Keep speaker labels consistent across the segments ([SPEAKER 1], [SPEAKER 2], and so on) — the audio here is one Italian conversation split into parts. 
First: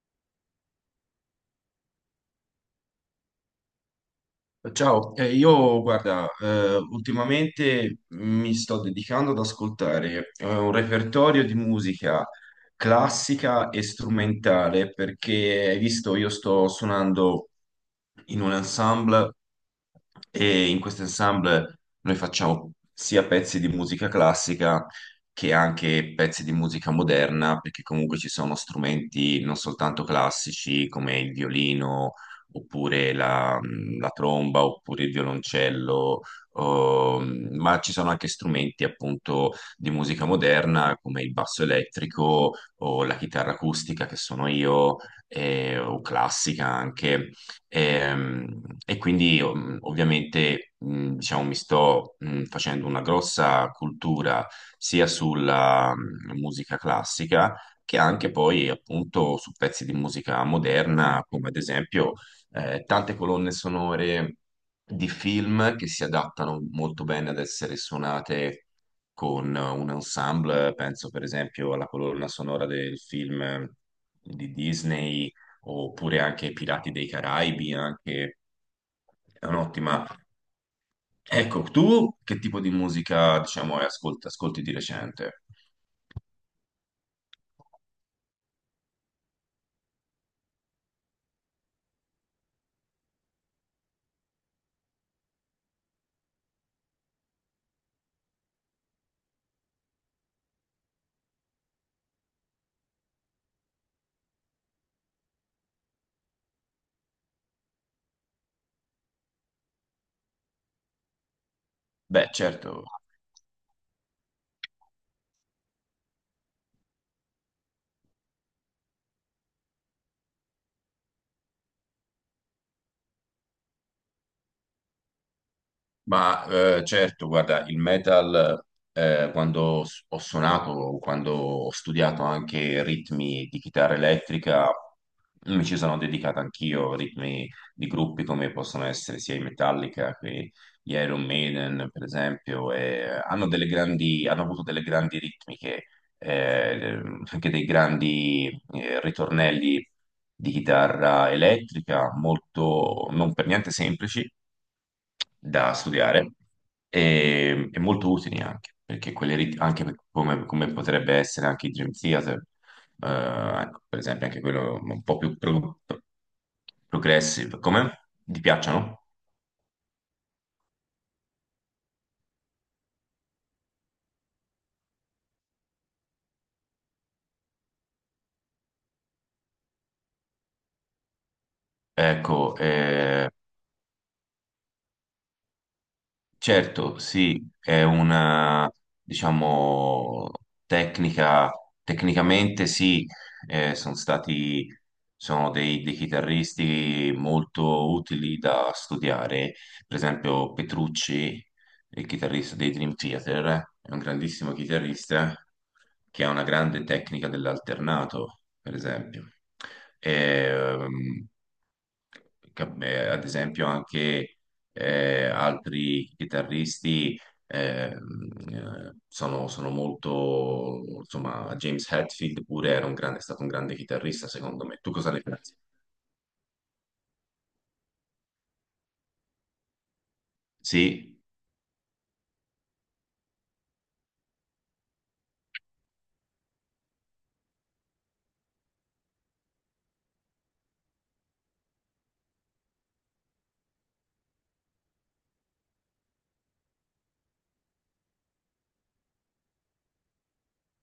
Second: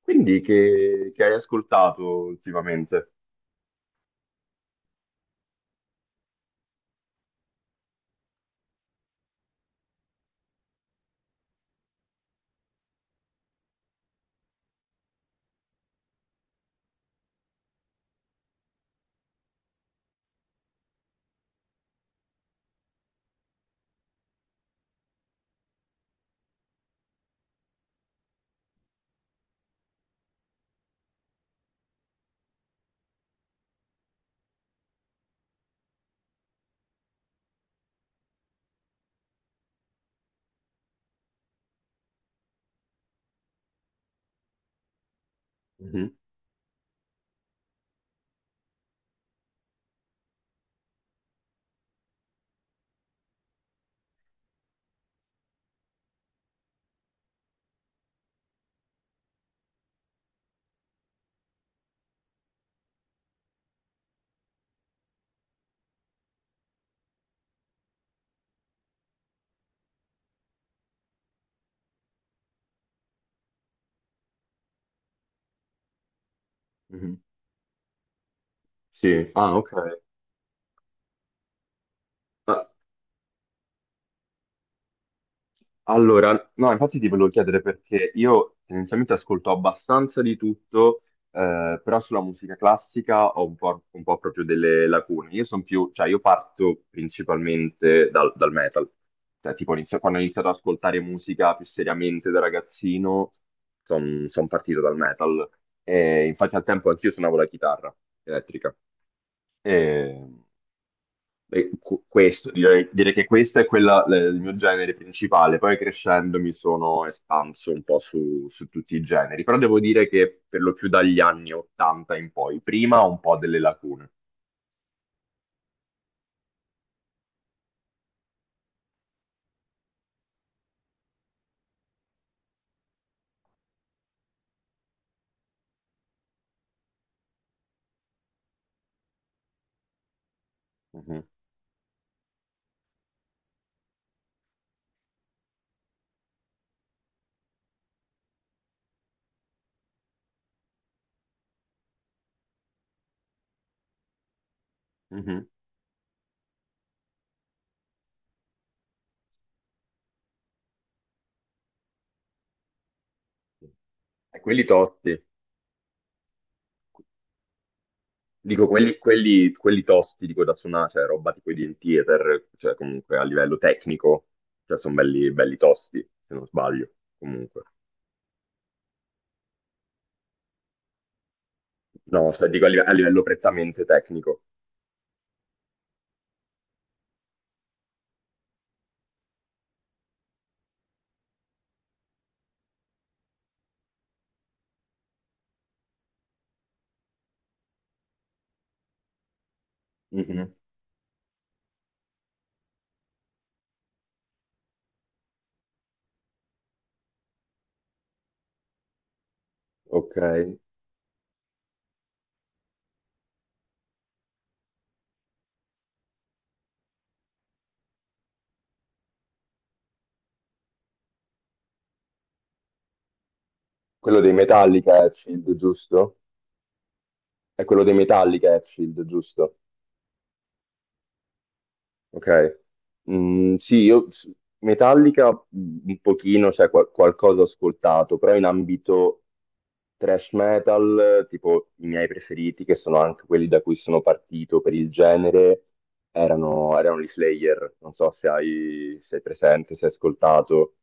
[SPEAKER 1] Quindi che hai ascoltato ultimamente?
[SPEAKER 2] Ciao, io guarda, ultimamente mi sto dedicando ad ascoltare un repertorio di musica classica e strumentale perché, hai visto, io sto suonando in un ensemble e in questo ensemble noi facciamo sia pezzi di musica classica che anche pezzi di musica moderna perché comunque ci sono strumenti non soltanto classici come il violino oppure la tromba, oppure il violoncello, ma ci sono anche strumenti appunto di musica moderna come il basso elettrico o la chitarra acustica che sono io, o
[SPEAKER 1] Mhm,
[SPEAKER 2] classica anche. E quindi ovviamente diciamo, mi sto facendo una grossa cultura sia sulla musica classica che anche poi appunto su pezzi di musica moderna, come ad esempio tante colonne sonore di film che si adattano molto bene ad essere suonate con un ensemble, penso per esempio alla colonna sonora del film di Disney oppure anche Pirati dei
[SPEAKER 1] mhm.
[SPEAKER 2] Caraibi, anche
[SPEAKER 1] Sì,
[SPEAKER 2] è
[SPEAKER 1] ah, ok.
[SPEAKER 2] un'ottima. Ecco, tu che tipo
[SPEAKER 1] Ma-
[SPEAKER 2] di musica, diciamo, ascolti di recente?
[SPEAKER 1] Allora, no, infatti ti volevo chiedere perché io tendenzialmente ascolto abbastanza di tutto, però sulla musica classica ho un po' proprio delle lacune. Io sono più, cioè io parto principalmente dal metal. Cioè, quando ho iniziato ad ascoltare musica più seriamente da ragazzino, sono partito dal metal. E infatti al tempo anch'io suonavo la chitarra elettrica. E,
[SPEAKER 2] Beh,
[SPEAKER 1] Questo,
[SPEAKER 2] certo.
[SPEAKER 1] direi che questo è quella, l- il mio genere principale. Poi crescendo mi sono espanso un po' su tutti i generi, però devo dire che per lo più dagli anni 80 in poi, prima ho un po' delle lacune.
[SPEAKER 2] Ma certo, guarda, il metal, ho suonato, quando ho studiato anche ritmi di chitarra elettrica, mi ci sono dedicato anch'io, ritmi di gruppi come possono essere sia i Metallica che gli
[SPEAKER 1] Mhm,
[SPEAKER 2] Iron Maiden, per esempio, e hanno avuto delle grandi ritmiche, eh, anche dei grandi ritornelli di chitarra elettrica, molto non per niente semplici
[SPEAKER 1] mhm.
[SPEAKER 2] da studiare e molto utili anche, perché quelle rit- anche per- come, come potrebbe essere anche il Dream Theater, ecco, per esempio
[SPEAKER 1] E
[SPEAKER 2] anche
[SPEAKER 1] quelli
[SPEAKER 2] quello un
[SPEAKER 1] tosti,
[SPEAKER 2] po' progressive, come? Ti
[SPEAKER 1] dico
[SPEAKER 2] piacciono?
[SPEAKER 1] quelli tosti, dico da suonare, cioè roba tipo i Dream Theater, cioè comunque a livello tecnico, cioè sono belli, belli tosti, se non sbaglio, comunque. No, cioè
[SPEAKER 2] Ecco,
[SPEAKER 1] dico a livello prettamente tecnico.
[SPEAKER 2] Certo, sì, è una, diciamo, tecnica, tecnicamente sì, eh, sono stati, sono dei chitarristi molto utili da studiare, per esempio Petrucci, il chitarrista dei Dream Theater, è un grandissimo chitarrista che ha una grande tecnica dell'alternato, per esempio.
[SPEAKER 1] Ok.
[SPEAKER 2] Ehm, Ad esempio anche altri chitarristi sono molto, insomma, James Hetfield pure era un grande, è stato un grande
[SPEAKER 1] Quello
[SPEAKER 2] chitarrista,
[SPEAKER 1] dei
[SPEAKER 2] secondo me. Tu
[SPEAKER 1] Metallica è
[SPEAKER 2] cosa ne
[SPEAKER 1] Shield,
[SPEAKER 2] pensi?
[SPEAKER 1] giusto? È quello dei Metallica è Shield, giusto?
[SPEAKER 2] Sì,
[SPEAKER 1] Ok. Mm, sì, Metallica mm, un pochino, cioè qualcosa ho ascoltato, però in ambito thrash metal, tipo i miei preferiti, che sono anche quelli da cui sono partito per il genere, erano gli Slayer. Non so se hai presente, se hai ascoltato.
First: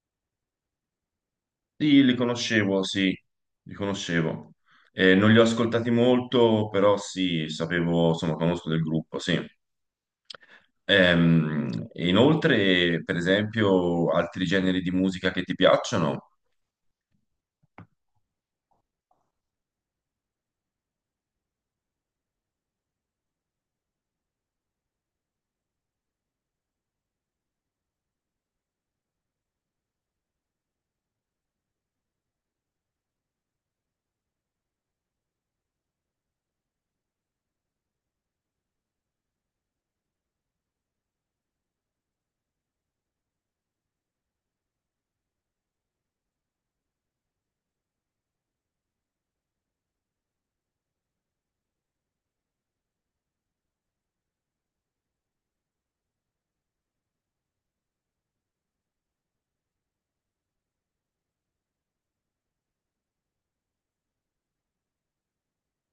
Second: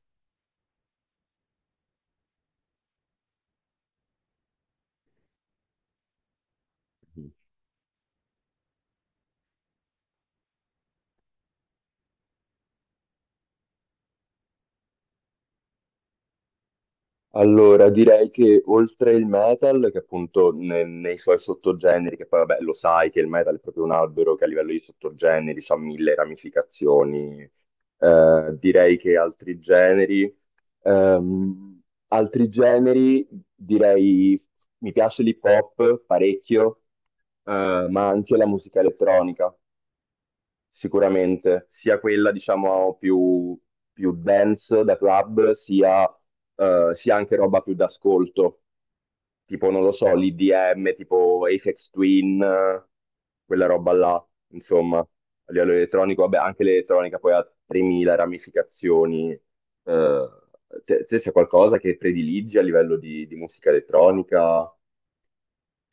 [SPEAKER 2] sì, li conoscevo, sì, li conoscevo. Non li ho ascoltati molto, però sì, sapevo, insomma, conosco del gruppo, sì. Inoltre, per esempio, altri generi di musica che ti piacciono?
[SPEAKER 1] Allora, direi che oltre il metal, che appunto nei suoi sottogeneri, che poi vabbè lo sai che il metal è proprio un albero che a livello di sottogeneri ha mille ramificazioni, direi che altri generi, ehm, altri generi, direi mi piace l'hip hop parecchio, ma anche la musica elettronica. Sicuramente, sia quella diciamo più dance da club, sia, sia anche roba più d'ascolto, tipo non lo so, l'IDM, tipo Aphex Twin, quella roba là, insomma, a livello elettronico, vabbè, anche l'elettronica poi ha 3000 ramificazioni. Te c'è qualcosa che prediligi a livello di musica elettronica?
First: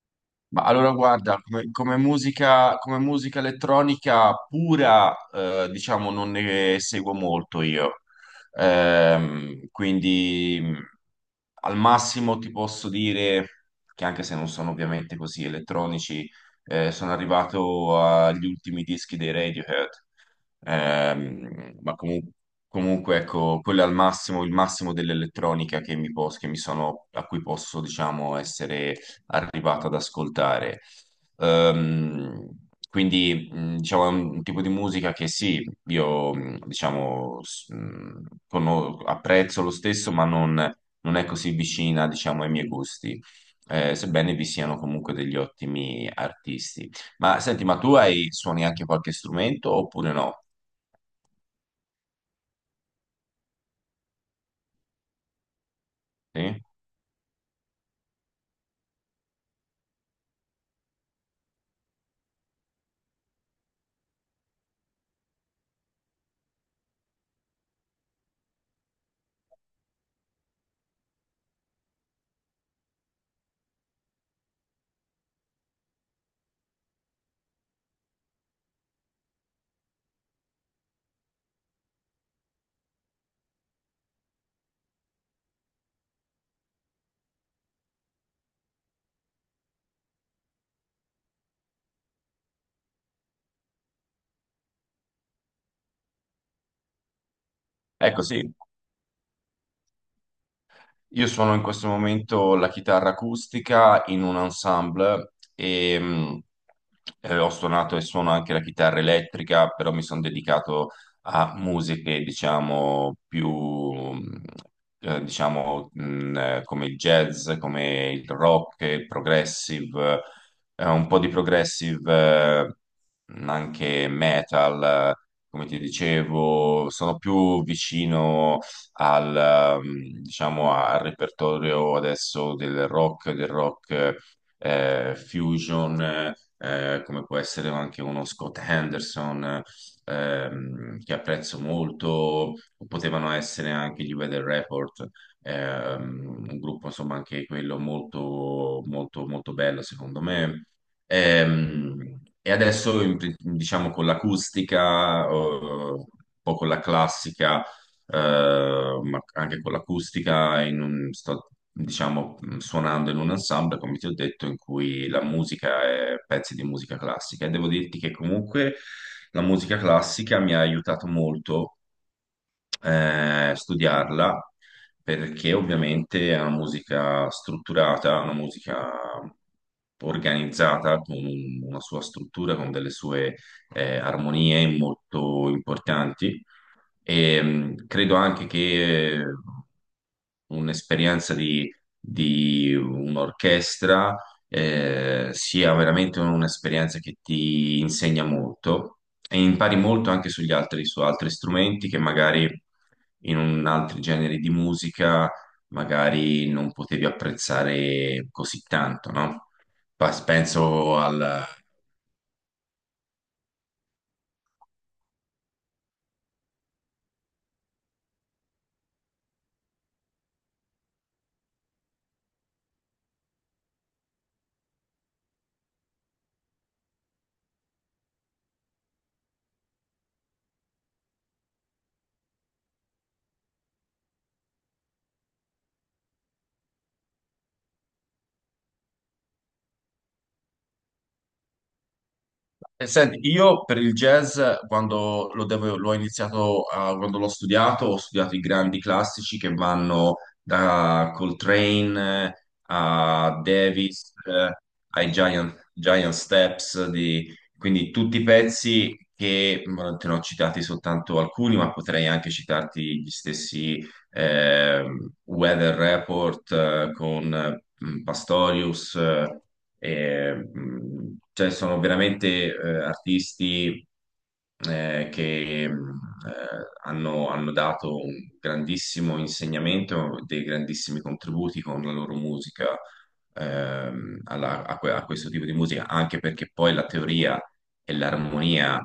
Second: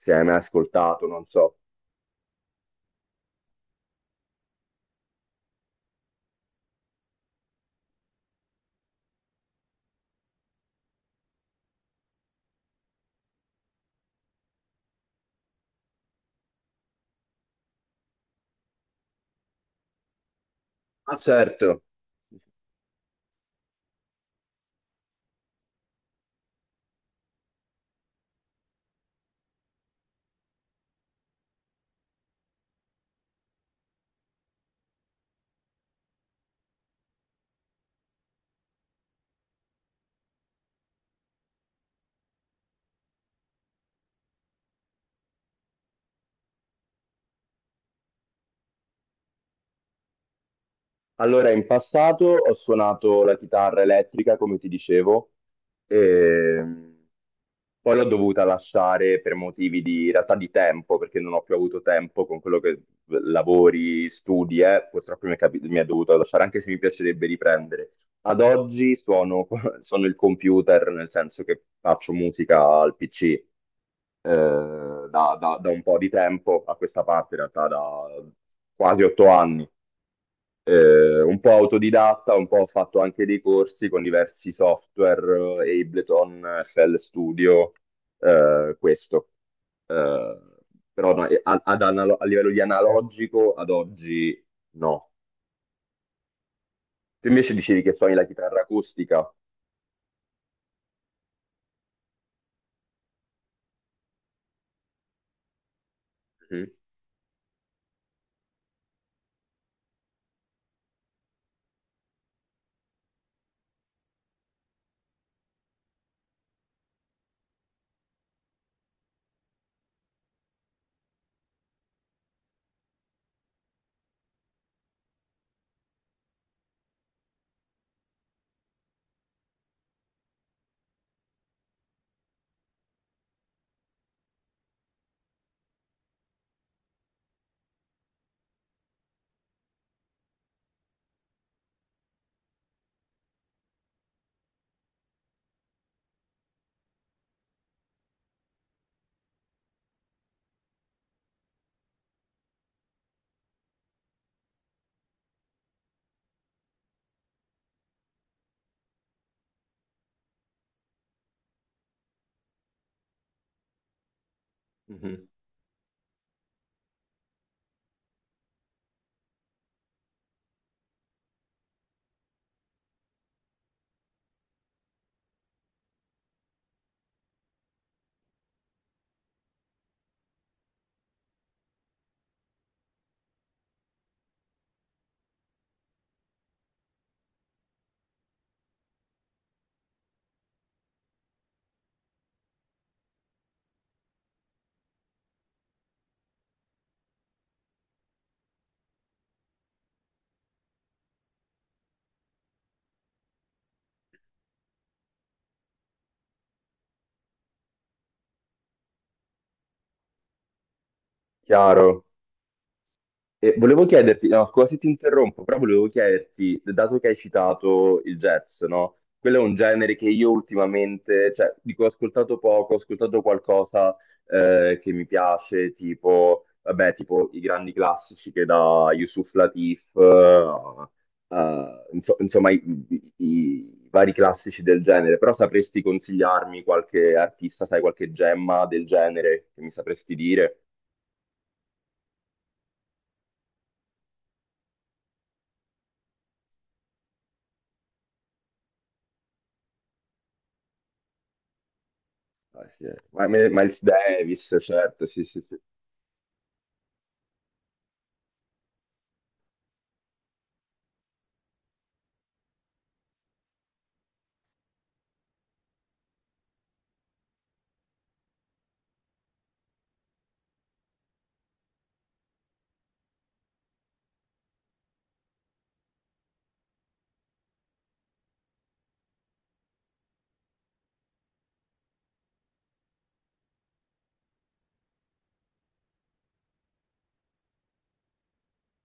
[SPEAKER 1] Se hai mai
[SPEAKER 2] Ma allora
[SPEAKER 1] ascoltato, non
[SPEAKER 2] guarda,
[SPEAKER 1] so.
[SPEAKER 2] come musica elettronica pura, diciamo, non ne seguo molto io. Quindi al massimo ti posso dire che anche se non sono ovviamente così elettronici, sono arrivato agli ultimi dischi dei Radiohead.
[SPEAKER 1] Ah,
[SPEAKER 2] Ehm,
[SPEAKER 1] certo.
[SPEAKER 2] ma comu- Comunque ecco, quello è al massimo, il massimo dell'elettronica che mi sono, a cui posso, diciamo, essere arrivato ad ascoltare. Quindi, diciamo, è un tipo di musica che sì, io, diciamo, apprezzo lo stesso, ma non è così vicina, diciamo, ai miei gusti, sebbene vi siano comunque degli ottimi artisti. Ma senti, ma tu hai, suoni anche qualche strumento oppure no?
[SPEAKER 1] Allora, in passato ho suonato la chitarra elettrica, come ti dicevo,
[SPEAKER 2] Sì?
[SPEAKER 1] e poi l'ho dovuta lasciare per motivi di, in realtà di tempo, perché non ho più avuto tempo con quello che lavori, studi, purtroppo mi è dovuto lasciare, anche se mi piacerebbe riprendere. Ad oggi suono, suono il computer, nel senso che faccio musica al PC, da un po' di tempo a questa parte, in realtà da quasi 8 anni un po' autodidatta, un po' ho fatto anche dei corsi con diversi software, Ableton, FL Studio, questo. Eh, però no, a livello di analogico ad oggi no. Tu invece dicevi che suoni
[SPEAKER 2] Ecco,
[SPEAKER 1] la
[SPEAKER 2] sì.
[SPEAKER 1] chitarra acustica.
[SPEAKER 2] Io suono in questo momento la chitarra acustica in un ensemble e
[SPEAKER 1] Mhm.
[SPEAKER 2] ho suonato e suono anche la chitarra elettrica, però mi sono dedicato a musiche, diciamo, più, diciamo, come il jazz, come il rock, il progressive, un po' di progressive, anche metal, eh, come ti dicevo, sono più vicino diciamo, al repertorio adesso del rock fusion, come può essere anche uno Scott Henderson, che apprezzo molto, o potevano essere anche gli Weather Report, un gruppo insomma anche quello molto, molto, molto bello secondo me. Ehm, E adesso, diciamo, con l'acustica, un po' con la classica, ma anche con l'acustica, sto diciamo suonando in un ensemble, come ti ho detto, in cui la
[SPEAKER 1] Mhm.
[SPEAKER 2] musica è pezzi di musica classica e devo dirti che comunque la musica classica mi ha aiutato molto a studiarla perché ovviamente è una musica strutturata, una musica organizzata con una sua struttura, con delle sue armonie molto importanti e, credo anche che un'esperienza di un'orchestra sia veramente un'esperienza che ti insegna molto e impari molto anche sugli altri, su altri strumenti che magari in un altri generi di musica magari non potevi apprezzare così tanto, no? Penso.
[SPEAKER 1] Chiaro. E volevo chiederti, no, scusa se ti interrompo, però volevo chiederti, dato che hai citato il jazz, no? Quello è un genere che io ultimamente, cioè, dico, ho ascoltato poco, ho ascoltato qualcosa che mi piace, tipo, vabbè, tipo i grandi classici che da Yusuf Latif, insomma, i vari classici del genere, però sapresti consigliarmi qualche artista, sai, qualche gemma del genere che mi sapresti dire?
[SPEAKER 2] E senti, io per il jazz, l'ho iniziato, quando l'ho studiato, ho studiato i grandi classici che vanno da Coltrane
[SPEAKER 1] Ah, sì, eh.
[SPEAKER 2] a
[SPEAKER 1] Miles
[SPEAKER 2] Davis,
[SPEAKER 1] Davis, certo,
[SPEAKER 2] ai
[SPEAKER 1] sì, sì, sì,
[SPEAKER 2] Giant Steps, quindi tutti i pezzi che te ne ho citati soltanto alcuni, ma potrei anche citarti gli stessi Weather Report con Pastorius. Cioè, sono veramente artisti che hanno dato un grandissimo insegnamento, dei grandissimi contributi con la loro musica a questo tipo di musica, anche perché poi la teoria e l'armonia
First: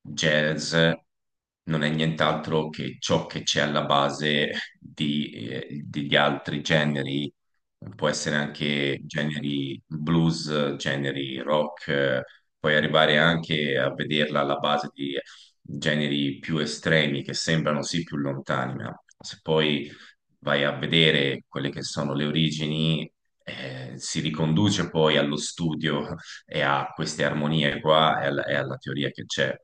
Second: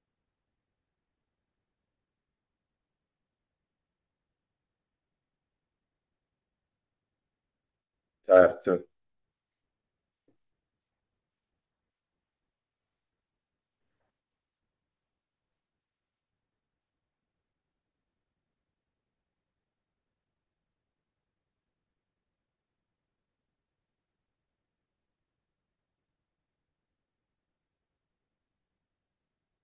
[SPEAKER 2] jazz non è nient'altro che ciò che c'è alla base degli altri generi può essere
[SPEAKER 1] certo.
[SPEAKER 2] anche generi blues, generi rock, puoi arrivare anche a vederla alla base di generi più estremi che sembrano sì più lontani, ma se poi vai a vedere quelle che sono le origini, si riconduce poi allo studio e a queste armonie qua e e alla teoria che c'è.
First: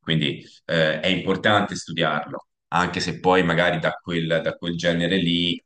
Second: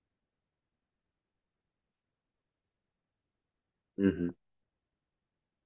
[SPEAKER 2] Quindi è importante studiarlo, anche se poi magari
[SPEAKER 1] Mhm,
[SPEAKER 2] da quel genere lì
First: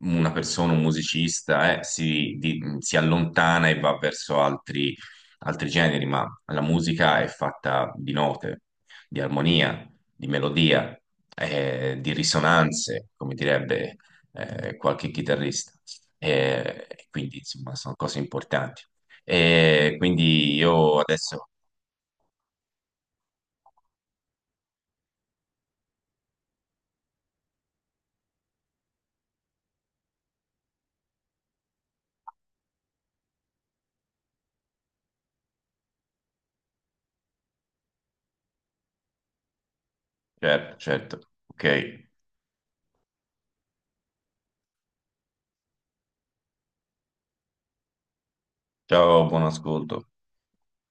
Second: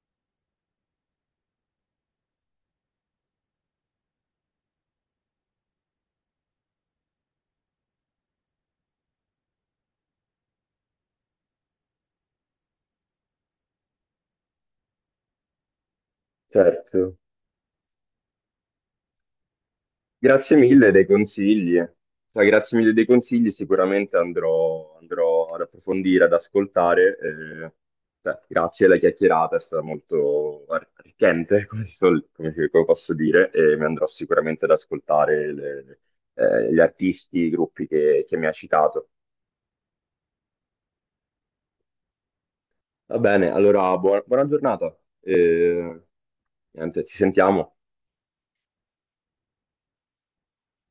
[SPEAKER 2] una persona, un musicista, si allontana e va verso altri, altri generi, ma la musica è fatta di note, di armonia, di melodia, di risonanze, come direbbe, qualche chitarrista.
[SPEAKER 1] certo.
[SPEAKER 2] Quindi, insomma, sono cose importanti. E quindi
[SPEAKER 1] Grazie mille
[SPEAKER 2] io
[SPEAKER 1] dei
[SPEAKER 2] adesso,
[SPEAKER 1] consigli. Cioè, grazie mille dei consigli, sicuramente andrò, andrò ad approfondire, ad ascoltare. Eh, cioè, grazie alla chiacchierata, è stata molto arricchente, come come posso dire, e mi andrò sicuramente ad ascoltare gli artisti, i gruppi che mi ha citato.
[SPEAKER 2] certo, certo, ok.
[SPEAKER 1] Va bene, allora buona, buona giornata. Eh, niente, ci sentiamo.
[SPEAKER 2] Ciao, buon ascolto.